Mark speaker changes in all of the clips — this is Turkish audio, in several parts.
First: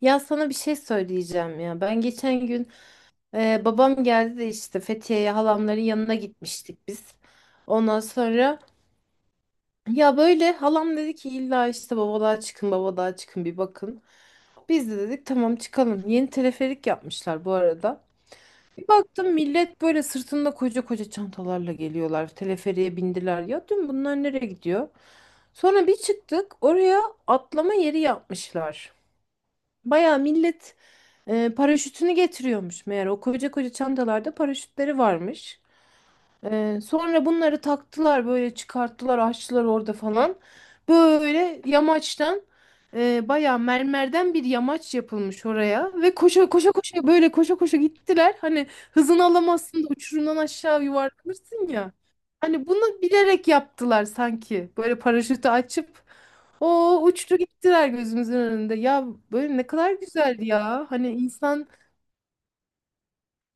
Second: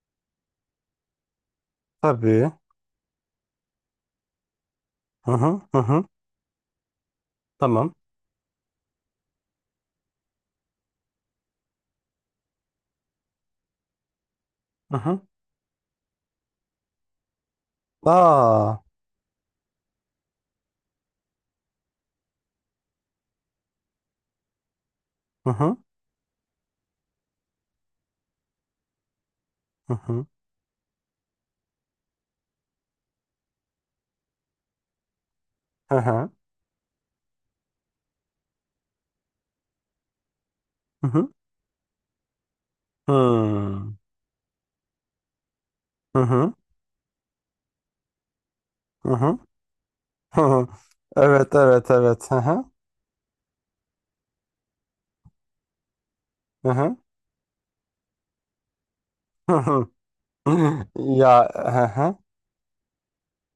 Speaker 1: Ya sana bir şey söyleyeceğim ya. Ben geçen
Speaker 2: Tabii.
Speaker 1: gün babam geldi de işte Fethiye'ye
Speaker 2: Hı hı hı
Speaker 1: halamların
Speaker 2: hı.
Speaker 1: yanına gitmiştik biz.
Speaker 2: Tamam.
Speaker 1: Ondan sonra ya böyle halam dedi ki illa işte babalığa çıkın babalığa çıkın bir bakın. Biz
Speaker 2: Hı
Speaker 1: de
Speaker 2: hı.
Speaker 1: dedik tamam çıkalım. Yeni teleferik yapmışlar bu arada.
Speaker 2: Aa.
Speaker 1: Bir baktım millet böyle sırtında koca koca çantalarla geliyorlar. Teleferiğe bindiler. Ya dün bunlar nereye gidiyor?
Speaker 2: Hı hı
Speaker 1: Sonra bir çıktık oraya atlama yeri yapmışlar.
Speaker 2: hı
Speaker 1: Baya
Speaker 2: hı.
Speaker 1: millet. Paraşütünü getiriyormuş meğer. O koca koca çantalarda paraşütleri varmış.
Speaker 2: Hı hı.
Speaker 1: Sonra bunları taktılar böyle çıkarttılar açtılar orada falan.
Speaker 2: Hı hı.
Speaker 1: Böyle yamaçtan bayağı
Speaker 2: Hmm.
Speaker 1: mermerden bir yamaç yapılmış oraya. Ve
Speaker 2: Hı
Speaker 1: koşa
Speaker 2: hı.
Speaker 1: koşa koşa böyle koşa koşa gittiler. Hani
Speaker 2: Hı
Speaker 1: hızını
Speaker 2: hı.
Speaker 1: alamazsın da uçurumdan
Speaker 2: Hı hı.
Speaker 1: aşağı
Speaker 2: Evet
Speaker 1: yuvarlanırsın
Speaker 2: evet
Speaker 1: ya.
Speaker 2: evet. Hı hı.
Speaker 1: Hani bunu bilerek yaptılar sanki. Böyle paraşütü açıp
Speaker 2: Hı hı.
Speaker 1: o uçtu gittiler gözümüzün önünde. Ya
Speaker 2: Hı
Speaker 1: böyle ne
Speaker 2: hı.
Speaker 1: kadar güzeldi ya. Hani
Speaker 2: Ya,
Speaker 1: insan.
Speaker 2: hı hı.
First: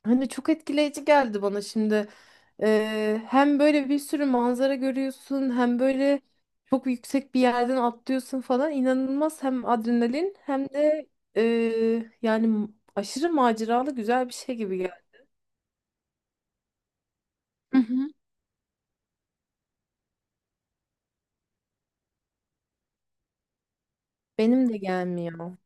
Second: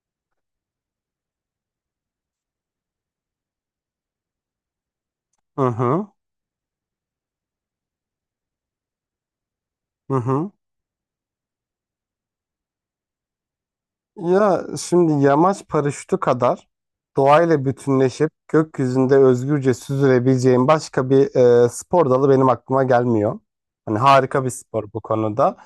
Speaker 1: Hani çok etkileyici geldi bana şimdi. Hem böyle bir sürü manzara görüyorsun,
Speaker 2: Hı
Speaker 1: hem
Speaker 2: hı.
Speaker 1: böyle çok yüksek bir yerden atlıyorsun falan. İnanılmaz hem
Speaker 2: Hı
Speaker 1: adrenalin
Speaker 2: hı.
Speaker 1: hem de yani aşırı maceralı güzel bir şey
Speaker 2: Ya
Speaker 1: gibi geldi.
Speaker 2: şimdi yamaç paraşütü kadar doğayla
Speaker 1: Hı hı.
Speaker 2: bütünleşip gökyüzünde özgürce süzülebileceğim başka bir spor dalı benim aklıma gelmiyor. Hani harika bir
Speaker 1: Benim de
Speaker 2: spor bu konuda.
Speaker 1: gelmiyor.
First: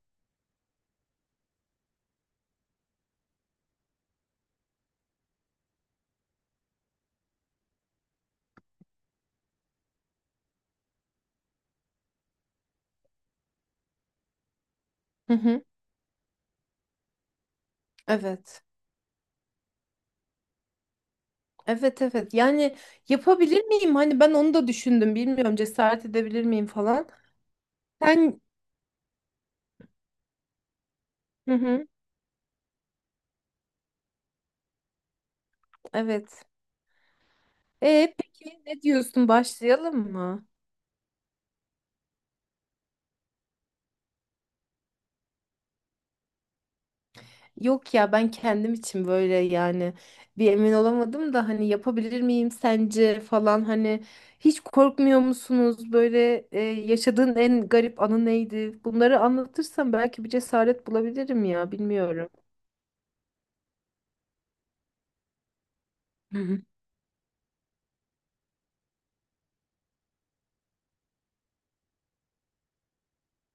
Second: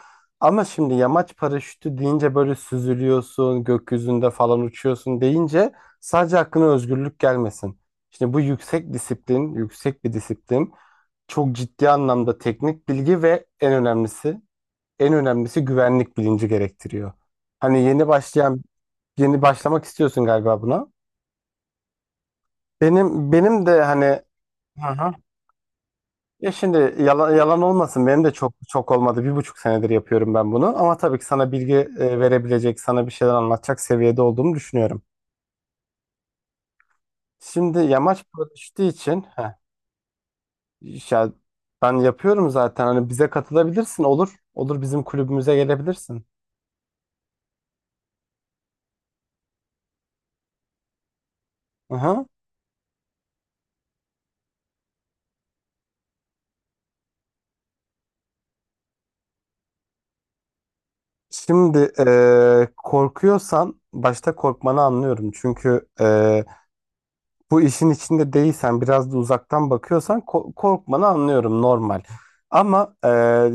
Speaker 2: Ama şimdi yamaç paraşütü deyince böyle süzülüyorsun, gökyüzünde falan uçuyorsun deyince sadece aklına özgürlük gelmesin. Şimdi bu yüksek disiplin, yüksek bir disiplin. Çok ciddi anlamda teknik bilgi ve en önemlisi, en
Speaker 1: Hı hı.
Speaker 2: önemlisi güvenlik bilinci gerektiriyor. Hani yeni başlayan.
Speaker 1: Evet.
Speaker 2: Yeni başlamak istiyorsun galiba buna.
Speaker 1: Evet evet. Yani
Speaker 2: Benim
Speaker 1: yapabilir
Speaker 2: benim de
Speaker 1: miyim? Hani
Speaker 2: hani.
Speaker 1: ben onu da
Speaker 2: Hı hı.
Speaker 1: düşündüm. Bilmiyorum cesaret edebilir
Speaker 2: Ya
Speaker 1: miyim
Speaker 2: şimdi
Speaker 1: falan.
Speaker 2: yalan olmasın, benim de
Speaker 1: Sen
Speaker 2: çok çok olmadı. 1,5 senedir yapıyorum ben bunu. Ama tabii ki sana
Speaker 1: hı
Speaker 2: bilgi
Speaker 1: hı.
Speaker 2: verebilecek, sana bir şeyler anlatacak seviyede olduğumu düşünüyorum.
Speaker 1: Evet.
Speaker 2: Şimdi
Speaker 1: E
Speaker 2: yamaç
Speaker 1: peki
Speaker 2: paraşütü
Speaker 1: ne
Speaker 2: için,
Speaker 1: diyorsun?
Speaker 2: heh,
Speaker 1: Başlayalım mı?
Speaker 2: ya ben yapıyorum zaten. Hani bize katılabilirsin, olur. Olur, bizim kulübümüze gelebilirsin.
Speaker 1: Yok ya ben kendim için böyle yani bir emin olamadım da hani
Speaker 2: Hı
Speaker 1: yapabilir
Speaker 2: hı.
Speaker 1: miyim sence falan hani hiç korkmuyor musunuz böyle yaşadığın en garip anı neydi? Bunları anlatırsam belki bir cesaret bulabilirim ya
Speaker 2: Şimdi
Speaker 1: bilmiyorum.
Speaker 2: korkuyorsan başta korkmanı anlıyorum. Çünkü
Speaker 1: Hı hı.
Speaker 2: bu işin içinde değilsen, biraz da uzaktan bakıyorsan korkmanı anlıyorum, normal. Ama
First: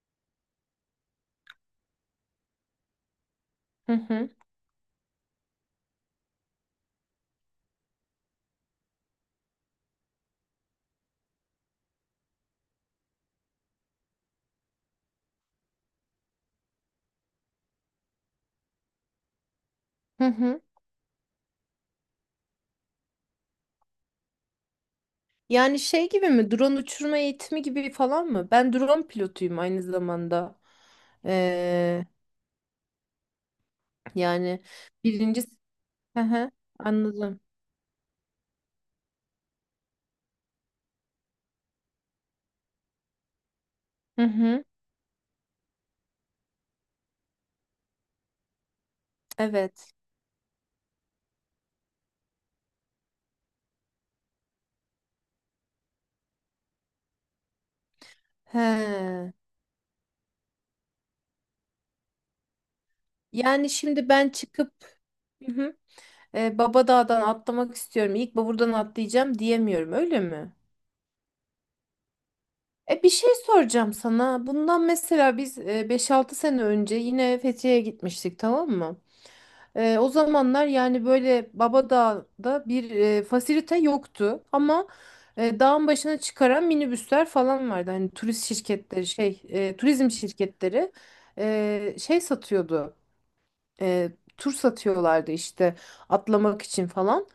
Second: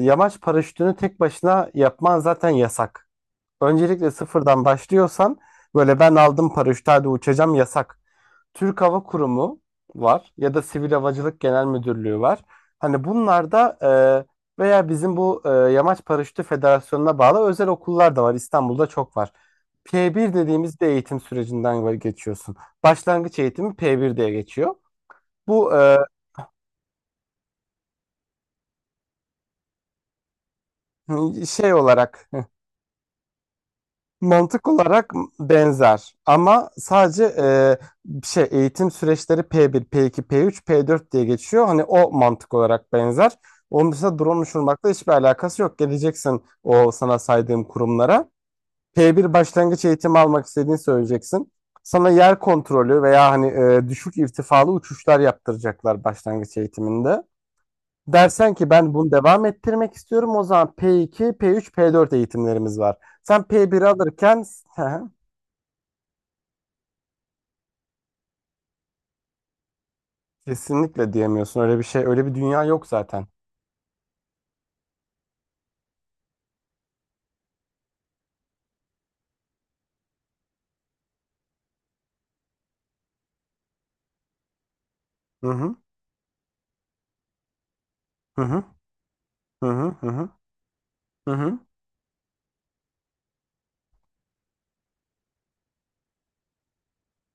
Speaker 2: yamaç paraşütünü tek başına yapman zaten yasak.
Speaker 1: Hı
Speaker 2: Öncelikle
Speaker 1: hı
Speaker 2: sıfırdan başlıyorsan böyle "ben aldım paraşütü, hadi uçacağım" yasak. Türk Hava Kurumu var ya da Sivil Havacılık Genel Müdürlüğü var. Hani bunlar da veya bizim bu Yamaç Paraşütü Federasyonu'na bağlı özel okullar da var. İstanbul'da çok var.
Speaker 1: hı
Speaker 2: P1
Speaker 1: hı.
Speaker 2: dediğimiz bir eğitim sürecinden geçiyorsun. Başlangıç eğitimi P1 diye geçiyor. Bu
Speaker 1: Yani şey gibi mi drone uçurma eğitimi gibi falan mı? Ben drone pilotuyum aynı zamanda.
Speaker 2: şey
Speaker 1: Ee,
Speaker 2: olarak,
Speaker 1: Yani
Speaker 2: mantık olarak
Speaker 1: birinci...
Speaker 2: benzer
Speaker 1: Hı hı,
Speaker 2: ama sadece
Speaker 1: anladım.
Speaker 2: şey, eğitim süreçleri P1, P2, P3, P4 diye geçiyor. Hani o mantık olarak benzer. Onun dışında
Speaker 1: Hı
Speaker 2: drone
Speaker 1: hı,
Speaker 2: uçurmakla hiçbir alakası yok. Geleceksin o sana saydığım kurumlara. P1 başlangıç
Speaker 1: evet.
Speaker 2: eğitimi almak istediğini söyleyeceksin. Sana yer kontrolü veya hani düşük irtifalı uçuşlar yaptıracaklar başlangıç eğitiminde. Dersen ki "ben bunu
Speaker 1: He.
Speaker 2: devam ettirmek istiyorum", o zaman P2, P3, P4 eğitimlerimiz var. Sen
Speaker 1: Yani
Speaker 2: P1
Speaker 1: şimdi ben
Speaker 2: alırken
Speaker 1: çıkıp hı hı, Baba Dağ'dan atlamak istiyorum. İlk buradan atlayacağım diyemiyorum, öyle mi?
Speaker 2: kesinlikle diyemiyorsun. Öyle bir şey, öyle bir dünya yok
Speaker 1: E bir
Speaker 2: zaten.
Speaker 1: şey soracağım sana. Bundan mesela biz 5-6 sene önce yine Fethiye'ye gitmiştik, tamam mı? E, o zamanlar yani böyle Baba Dağ'da bir fasilite yoktu ama
Speaker 2: Hı hı.
Speaker 1: dağın başına çıkaran minibüsler falan vardı. Hani
Speaker 2: Hı
Speaker 1: turist
Speaker 2: hı.
Speaker 1: şirketleri şey,
Speaker 2: Hı hı. Hı
Speaker 1: turizm
Speaker 2: hı.
Speaker 1: şirketleri
Speaker 2: Hı hı.
Speaker 1: şey satıyordu. e, Tur satıyorlardı işte atlamak için falan.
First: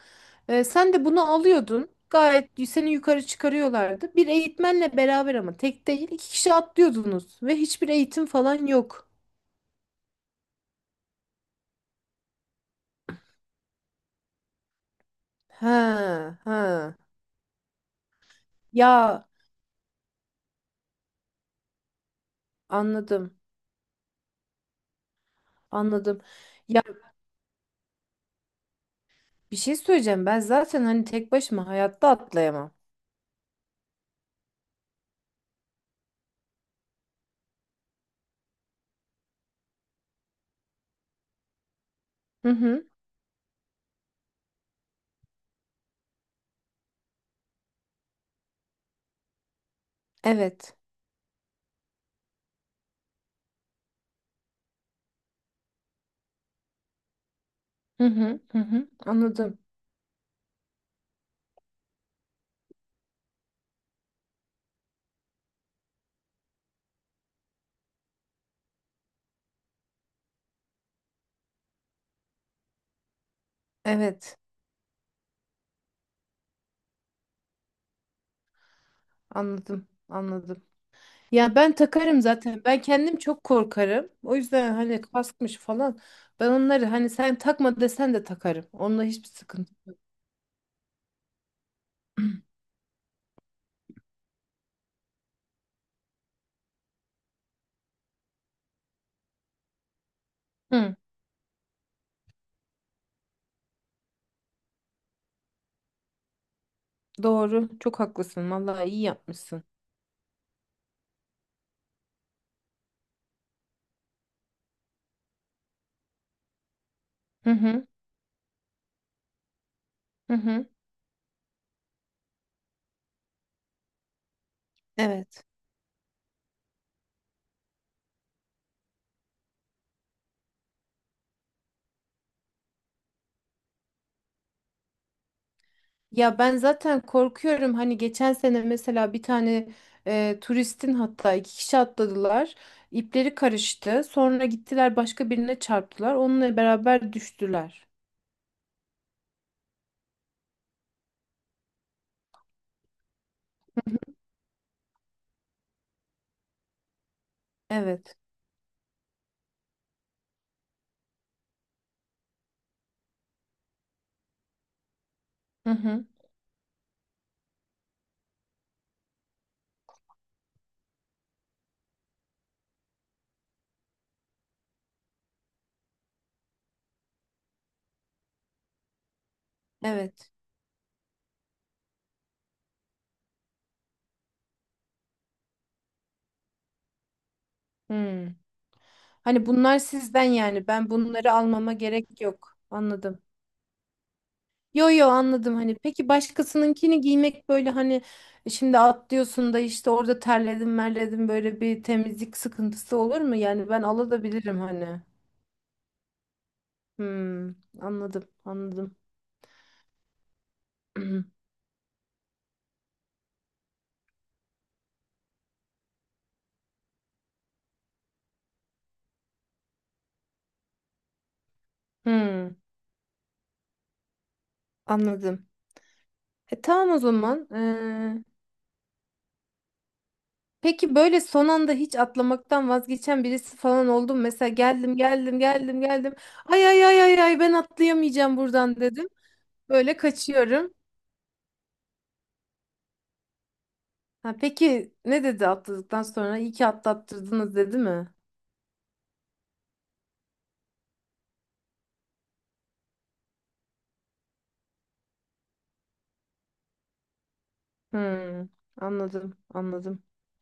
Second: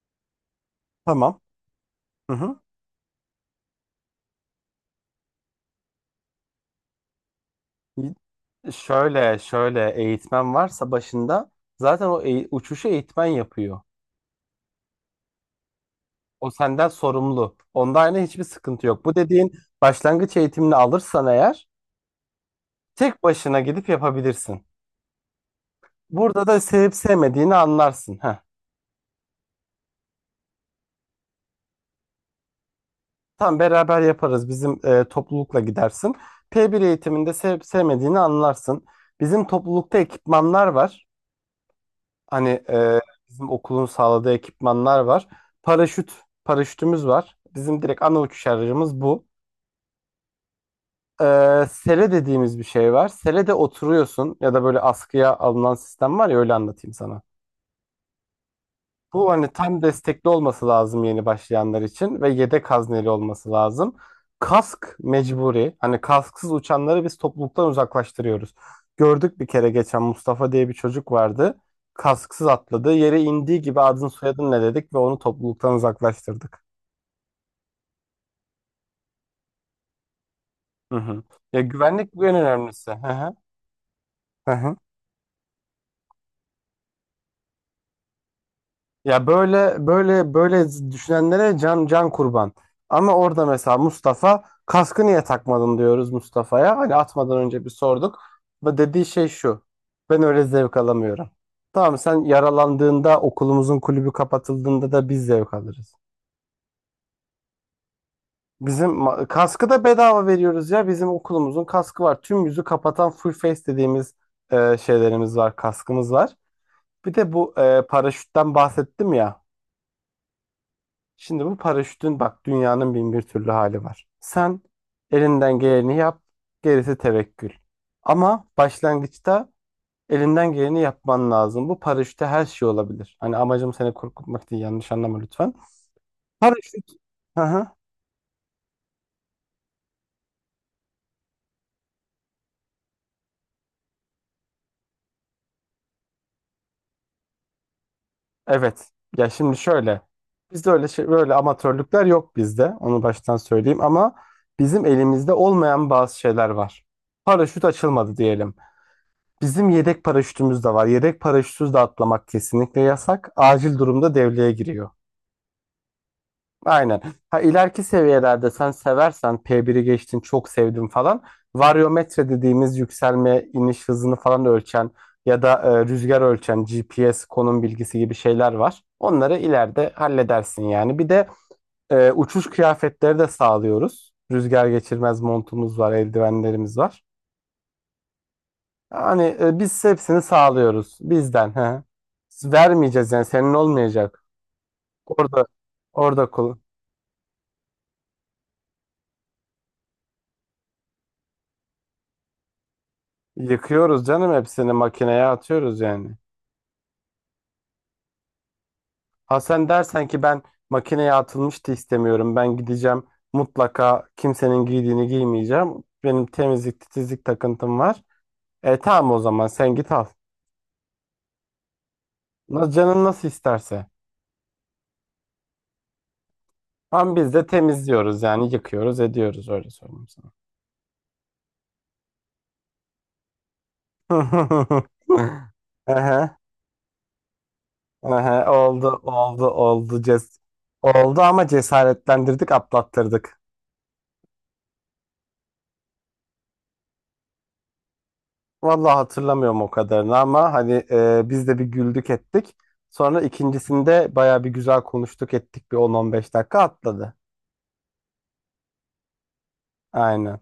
Speaker 1: E, sen de bunu
Speaker 2: Tamam.
Speaker 1: alıyordun.
Speaker 2: Hı
Speaker 1: Gayet
Speaker 2: hı.
Speaker 1: seni yukarı çıkarıyorlardı. Bir eğitmenle beraber ama tek değil iki kişi atlıyordunuz ve hiçbir eğitim falan yok.
Speaker 2: Şöyle, eğitmen varsa başında zaten o uçuşu eğitmen yapıyor.
Speaker 1: Ha
Speaker 2: O senden
Speaker 1: ha.
Speaker 2: sorumlu. Onda aynı hiçbir sıkıntı yok. Bu
Speaker 1: Ya
Speaker 2: dediğin başlangıç eğitimini alırsan eğer, tek
Speaker 1: anladım,
Speaker 2: başına gidip yapabilirsin.
Speaker 1: anladım.
Speaker 2: Burada da
Speaker 1: Ya
Speaker 2: sevip sevmediğini anlarsın. Heh.
Speaker 1: bir şey söyleyeceğim. Ben zaten hani tek başıma hayatta atlayamam.
Speaker 2: Tam beraber yaparız. Bizim toplulukla gidersin. P1 eğitiminde sevip sevmediğini anlarsın. Bizim toplulukta ekipmanlar var. Hani
Speaker 1: Hı hı.
Speaker 2: bizim okulun sağladığı ekipmanlar var. Paraşüt, paraşütümüz var. Bizim direkt ana uçuş aracımız bu.
Speaker 1: Evet.
Speaker 2: E, sele dediğimiz bir şey var. Sele de oturuyorsun ya da böyle askıya alınan sistem var ya, öyle anlatayım sana.
Speaker 1: Hı hı. Hı hı.
Speaker 2: Bu, hani,
Speaker 1: Anladım.
Speaker 2: tam destekli olması lazım yeni başlayanlar için ve yedek hazneli olması lazım. Kask mecburi. Hani kasksız uçanları biz topluluktan uzaklaştırıyoruz. Gördük, bir kere geçen Mustafa diye bir çocuk vardı. Kasksız atladı. Yere indiği gibi "adın
Speaker 1: Evet.
Speaker 2: soyadın ne?" dedik ve onu topluluktan uzaklaştırdık.
Speaker 1: Anladım. Anladım.
Speaker 2: Hı hı.
Speaker 1: Ya
Speaker 2: Ya
Speaker 1: ben
Speaker 2: güvenlik
Speaker 1: takarım
Speaker 2: bu, en
Speaker 1: zaten. Ben
Speaker 2: önemlisi. Hı
Speaker 1: kendim
Speaker 2: hı.
Speaker 1: çok korkarım. O
Speaker 2: Hı
Speaker 1: yüzden
Speaker 2: hı.
Speaker 1: hani kaskmış falan. Ben onları hani sen takma desen de takarım. Onunla
Speaker 2: Ya,
Speaker 1: hiçbir sıkıntı
Speaker 2: böyle
Speaker 1: yok.
Speaker 2: böyle böyle düşünenlere can can kurban. Ama orada mesela Mustafa, kaskı niye takmadın diyoruz Mustafa'ya. Hani atmadan önce bir sorduk. Ve dediği şey şu: ben öyle zevk
Speaker 1: Hı,
Speaker 2: alamıyorum. Tamam, sen yaralandığında, okulumuzun kulübü kapatıldığında da biz zevk alırız.
Speaker 1: doğru. Çok haklısın. Vallahi
Speaker 2: Bizim
Speaker 1: iyi yapmışsın.
Speaker 2: kaskı da bedava veriyoruz ya. Bizim okulumuzun kaskı var. Tüm yüzü kapatan, full face dediğimiz şeylerimiz var, kaskımız var. Bir de
Speaker 1: Hı
Speaker 2: bu
Speaker 1: hı.
Speaker 2: paraşütten bahsettim ya.
Speaker 1: Hı hı.
Speaker 2: Şimdi bu paraşütün, bak, dünyanın bin bir türlü hali var. Sen
Speaker 1: Evet.
Speaker 2: elinden geleni yap, gerisi tevekkül. Ama başlangıçta elinden geleni yapman lazım. Bu paraşütte her şey olabilir. Hani amacım seni korkutmak değil, yanlış anlama lütfen.
Speaker 1: Ya ben
Speaker 2: Paraşüt.
Speaker 1: zaten
Speaker 2: Hı hı.
Speaker 1: korkuyorum. Hani geçen sene mesela bir tane turistin hatta iki kişi atladılar. İpleri karıştı. Sonra gittiler başka birine çarptılar. Onunla beraber düştüler.
Speaker 2: Evet. Ya şimdi şöyle. Bizde öyle şey, böyle amatörlükler yok bizde. Onu baştan söyleyeyim, ama bizim elimizde olmayan bazı şeyler var. Paraşüt açılmadı
Speaker 1: Evet.
Speaker 2: diyelim. Bizim yedek paraşütümüz de var. Yedek paraşütsüz de atlamak kesinlikle yasak. Acil durumda devreye giriyor.
Speaker 1: Hı hı.
Speaker 2: Aynen. Ha, ileriki seviyelerde, sen seversen, P1'i geçtin, çok sevdim falan. Varyometre dediğimiz yükselme iniş hızını falan ölçen, ya da rüzgar ölçen GPS konum bilgisi gibi şeyler var. Onları ileride
Speaker 1: Evet.
Speaker 2: halledersin yani. Bir de uçuş kıyafetleri de sağlıyoruz. Rüzgar geçirmez montumuz var, eldivenlerimiz var.
Speaker 1: Hı.
Speaker 2: Yani
Speaker 1: Hani bunlar
Speaker 2: biz hepsini
Speaker 1: sizden yani ben
Speaker 2: sağlıyoruz
Speaker 1: bunları
Speaker 2: bizden.
Speaker 1: almama
Speaker 2: He.
Speaker 1: gerek yok.
Speaker 2: Vermeyeceğiz
Speaker 1: Anladım.
Speaker 2: yani, senin olmayacak.
Speaker 1: Yo yo
Speaker 2: Orada
Speaker 1: anladım hani peki
Speaker 2: orada
Speaker 1: başkasınınkini giymek böyle hani şimdi atlıyorsun da işte orada terledim merledim böyle bir temizlik sıkıntısı olur mu? Yani ben
Speaker 2: yıkıyoruz canım,
Speaker 1: alabilirim
Speaker 2: hepsini
Speaker 1: hani.
Speaker 2: makineye atıyoruz yani.
Speaker 1: Hmm, anladım anladım.
Speaker 2: Ha, sen dersen ki ben makineye atılmıştı istemiyorum. Ben gideceğim, mutlaka kimsenin giydiğini giymeyeceğim. Benim temizlik titizlik takıntım var. E tamam, o zaman sen git al.
Speaker 1: Hmm,
Speaker 2: Canın nasıl isterse.
Speaker 1: anladım. E tamam o
Speaker 2: Ama biz de
Speaker 1: zaman.
Speaker 2: temizliyoruz yani, yıkıyoruz ediyoruz, öyle söyleyeyim sana.
Speaker 1: Peki böyle son anda hiç atlamaktan vazgeçen birisi falan oldu mu? Mesela geldim geldim geldim geldim.
Speaker 2: Ehe.
Speaker 1: Ay ay ay ay ay ben
Speaker 2: Aha,
Speaker 1: atlayamayacağım buradan
Speaker 2: oldu
Speaker 1: dedim.
Speaker 2: oldu
Speaker 1: Böyle
Speaker 2: oldu
Speaker 1: kaçıyorum.
Speaker 2: oldu, ama cesaretlendirdik, atlattırdık.
Speaker 1: Ha, peki ne dedi atladıktan sonra? İyi ki atlattırdınız dedi mi?
Speaker 2: Vallahi hatırlamıyorum o kadarını, ama hani biz de bir güldük ettik. Sonra ikincisinde baya bir güzel konuştuk ettik, bir 10-15 dakika, atladı.
Speaker 1: Hmm, anladım anladım.
Speaker 2: Aynen.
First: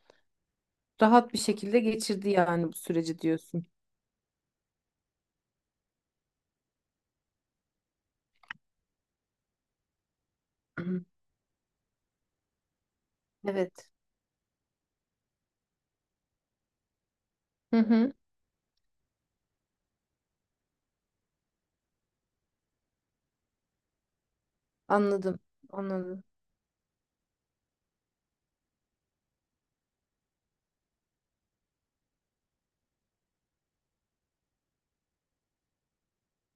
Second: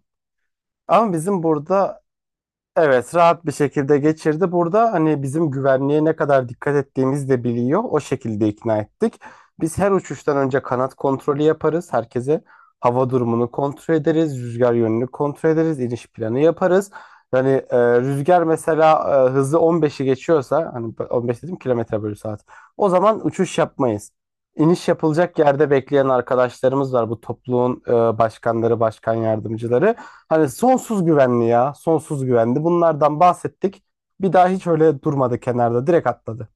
Speaker 2: Ama
Speaker 1: Rahat bir
Speaker 2: bizim
Speaker 1: şekilde
Speaker 2: burada.
Speaker 1: geçirdi yani bu
Speaker 2: Evet,
Speaker 1: süreci
Speaker 2: rahat bir
Speaker 1: diyorsun.
Speaker 2: şekilde geçirdi. Burada hani bizim güvenliğe ne kadar dikkat ettiğimiz de biliyor. O şekilde ikna ettik. Biz her uçuştan önce kanat kontrolü yaparız. Herkese hava durumunu
Speaker 1: Evet.
Speaker 2: kontrol ederiz, rüzgar yönünü kontrol ederiz, iniş planı yaparız. Yani
Speaker 1: Hı hı,
Speaker 2: rüzgar mesela hızı 15'i geçiyorsa, hani 15 dedim, kilometre bölü saat. O zaman uçuş yapmayız. İniş yapılacak
Speaker 1: anladım
Speaker 2: yerde bekleyen
Speaker 1: anladım.
Speaker 2: arkadaşlarımız var. Bu topluluğun başkanları, başkan yardımcıları. Hani sonsuz güvenli ya, sonsuz güvenli. Bunlardan bahsettik. Bir daha hiç öyle durmadı kenarda, direkt atladı.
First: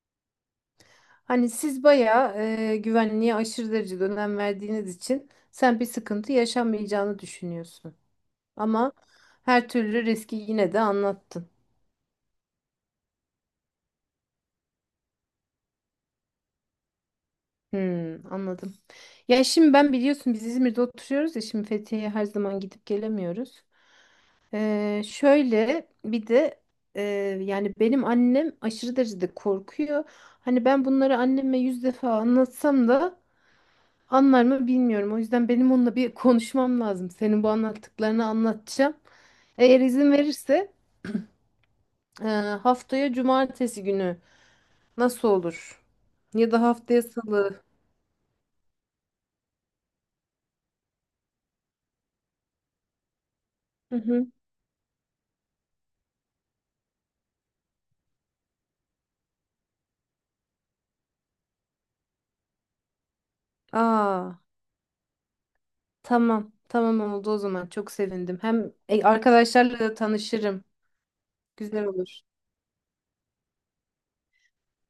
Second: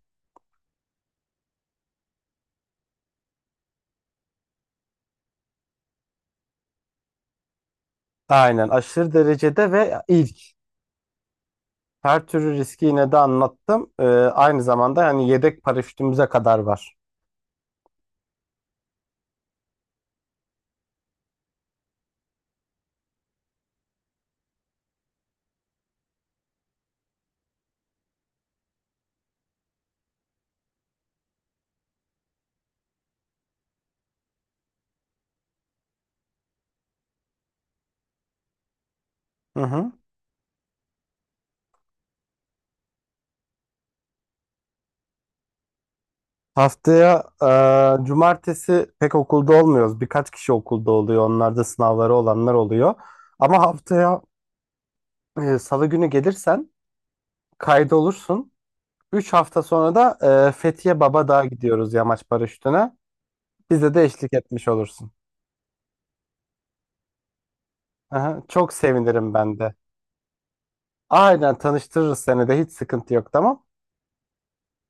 Speaker 1: Hani siz bayağı güvenliğe aşırı derecede önem verdiğiniz için sen bir sıkıntı yaşanmayacağını düşünüyorsun.
Speaker 2: Aynen,
Speaker 1: Ama
Speaker 2: aşırı
Speaker 1: her
Speaker 2: derecede ve
Speaker 1: türlü
Speaker 2: ilk.
Speaker 1: riski yine de anlattın.
Speaker 2: Her türlü riski yine de anlattım. Aynı zamanda hani yedek paraşütümüze kadar var.
Speaker 1: Hmm, anladım. Ya şimdi ben biliyorsun biz İzmir'de oturuyoruz ya şimdi Fethiye'ye her zaman gidip gelemiyoruz. Şöyle bir de e, yani benim annem aşırı derecede korkuyor. Hani ben bunları anneme 100 defa anlatsam da anlar mı bilmiyorum. O yüzden benim onunla bir konuşmam lazım. Senin bu anlattıklarını anlatacağım.
Speaker 2: Hı
Speaker 1: Eğer
Speaker 2: hı.
Speaker 1: izin verirse e, haftaya cumartesi günü. Nasıl olur? Ya da haftaya
Speaker 2: Haftaya
Speaker 1: salı.
Speaker 2: cumartesi pek okulda olmuyoruz. Birkaç kişi okulda oluyor. Onlar da sınavları olanlar oluyor. Ama
Speaker 1: Hı
Speaker 2: haftaya
Speaker 1: hı.
Speaker 2: salı günü gelirsen, kaydolursun. 3 hafta sonra da Fethiye Babadağ'a gidiyoruz, yamaç paraşütüne. Bize de eşlik
Speaker 1: Aa,
Speaker 2: etmiş olursun.
Speaker 1: tamam. Tamam oldu o zaman. Çok sevindim.
Speaker 2: Aha, çok
Speaker 1: Hem
Speaker 2: sevinirim ben de.
Speaker 1: arkadaşlarla da tanışırım.
Speaker 2: Aynen,
Speaker 1: Güzel
Speaker 2: tanıştırırız
Speaker 1: olur.
Speaker 2: seni de, hiç sıkıntı yok, tamam.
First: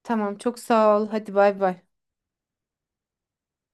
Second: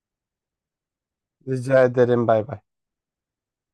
Speaker 1: Tamam, çok sağ ol. Hadi bay bay.
Speaker 2: Rica ederim, bay bay.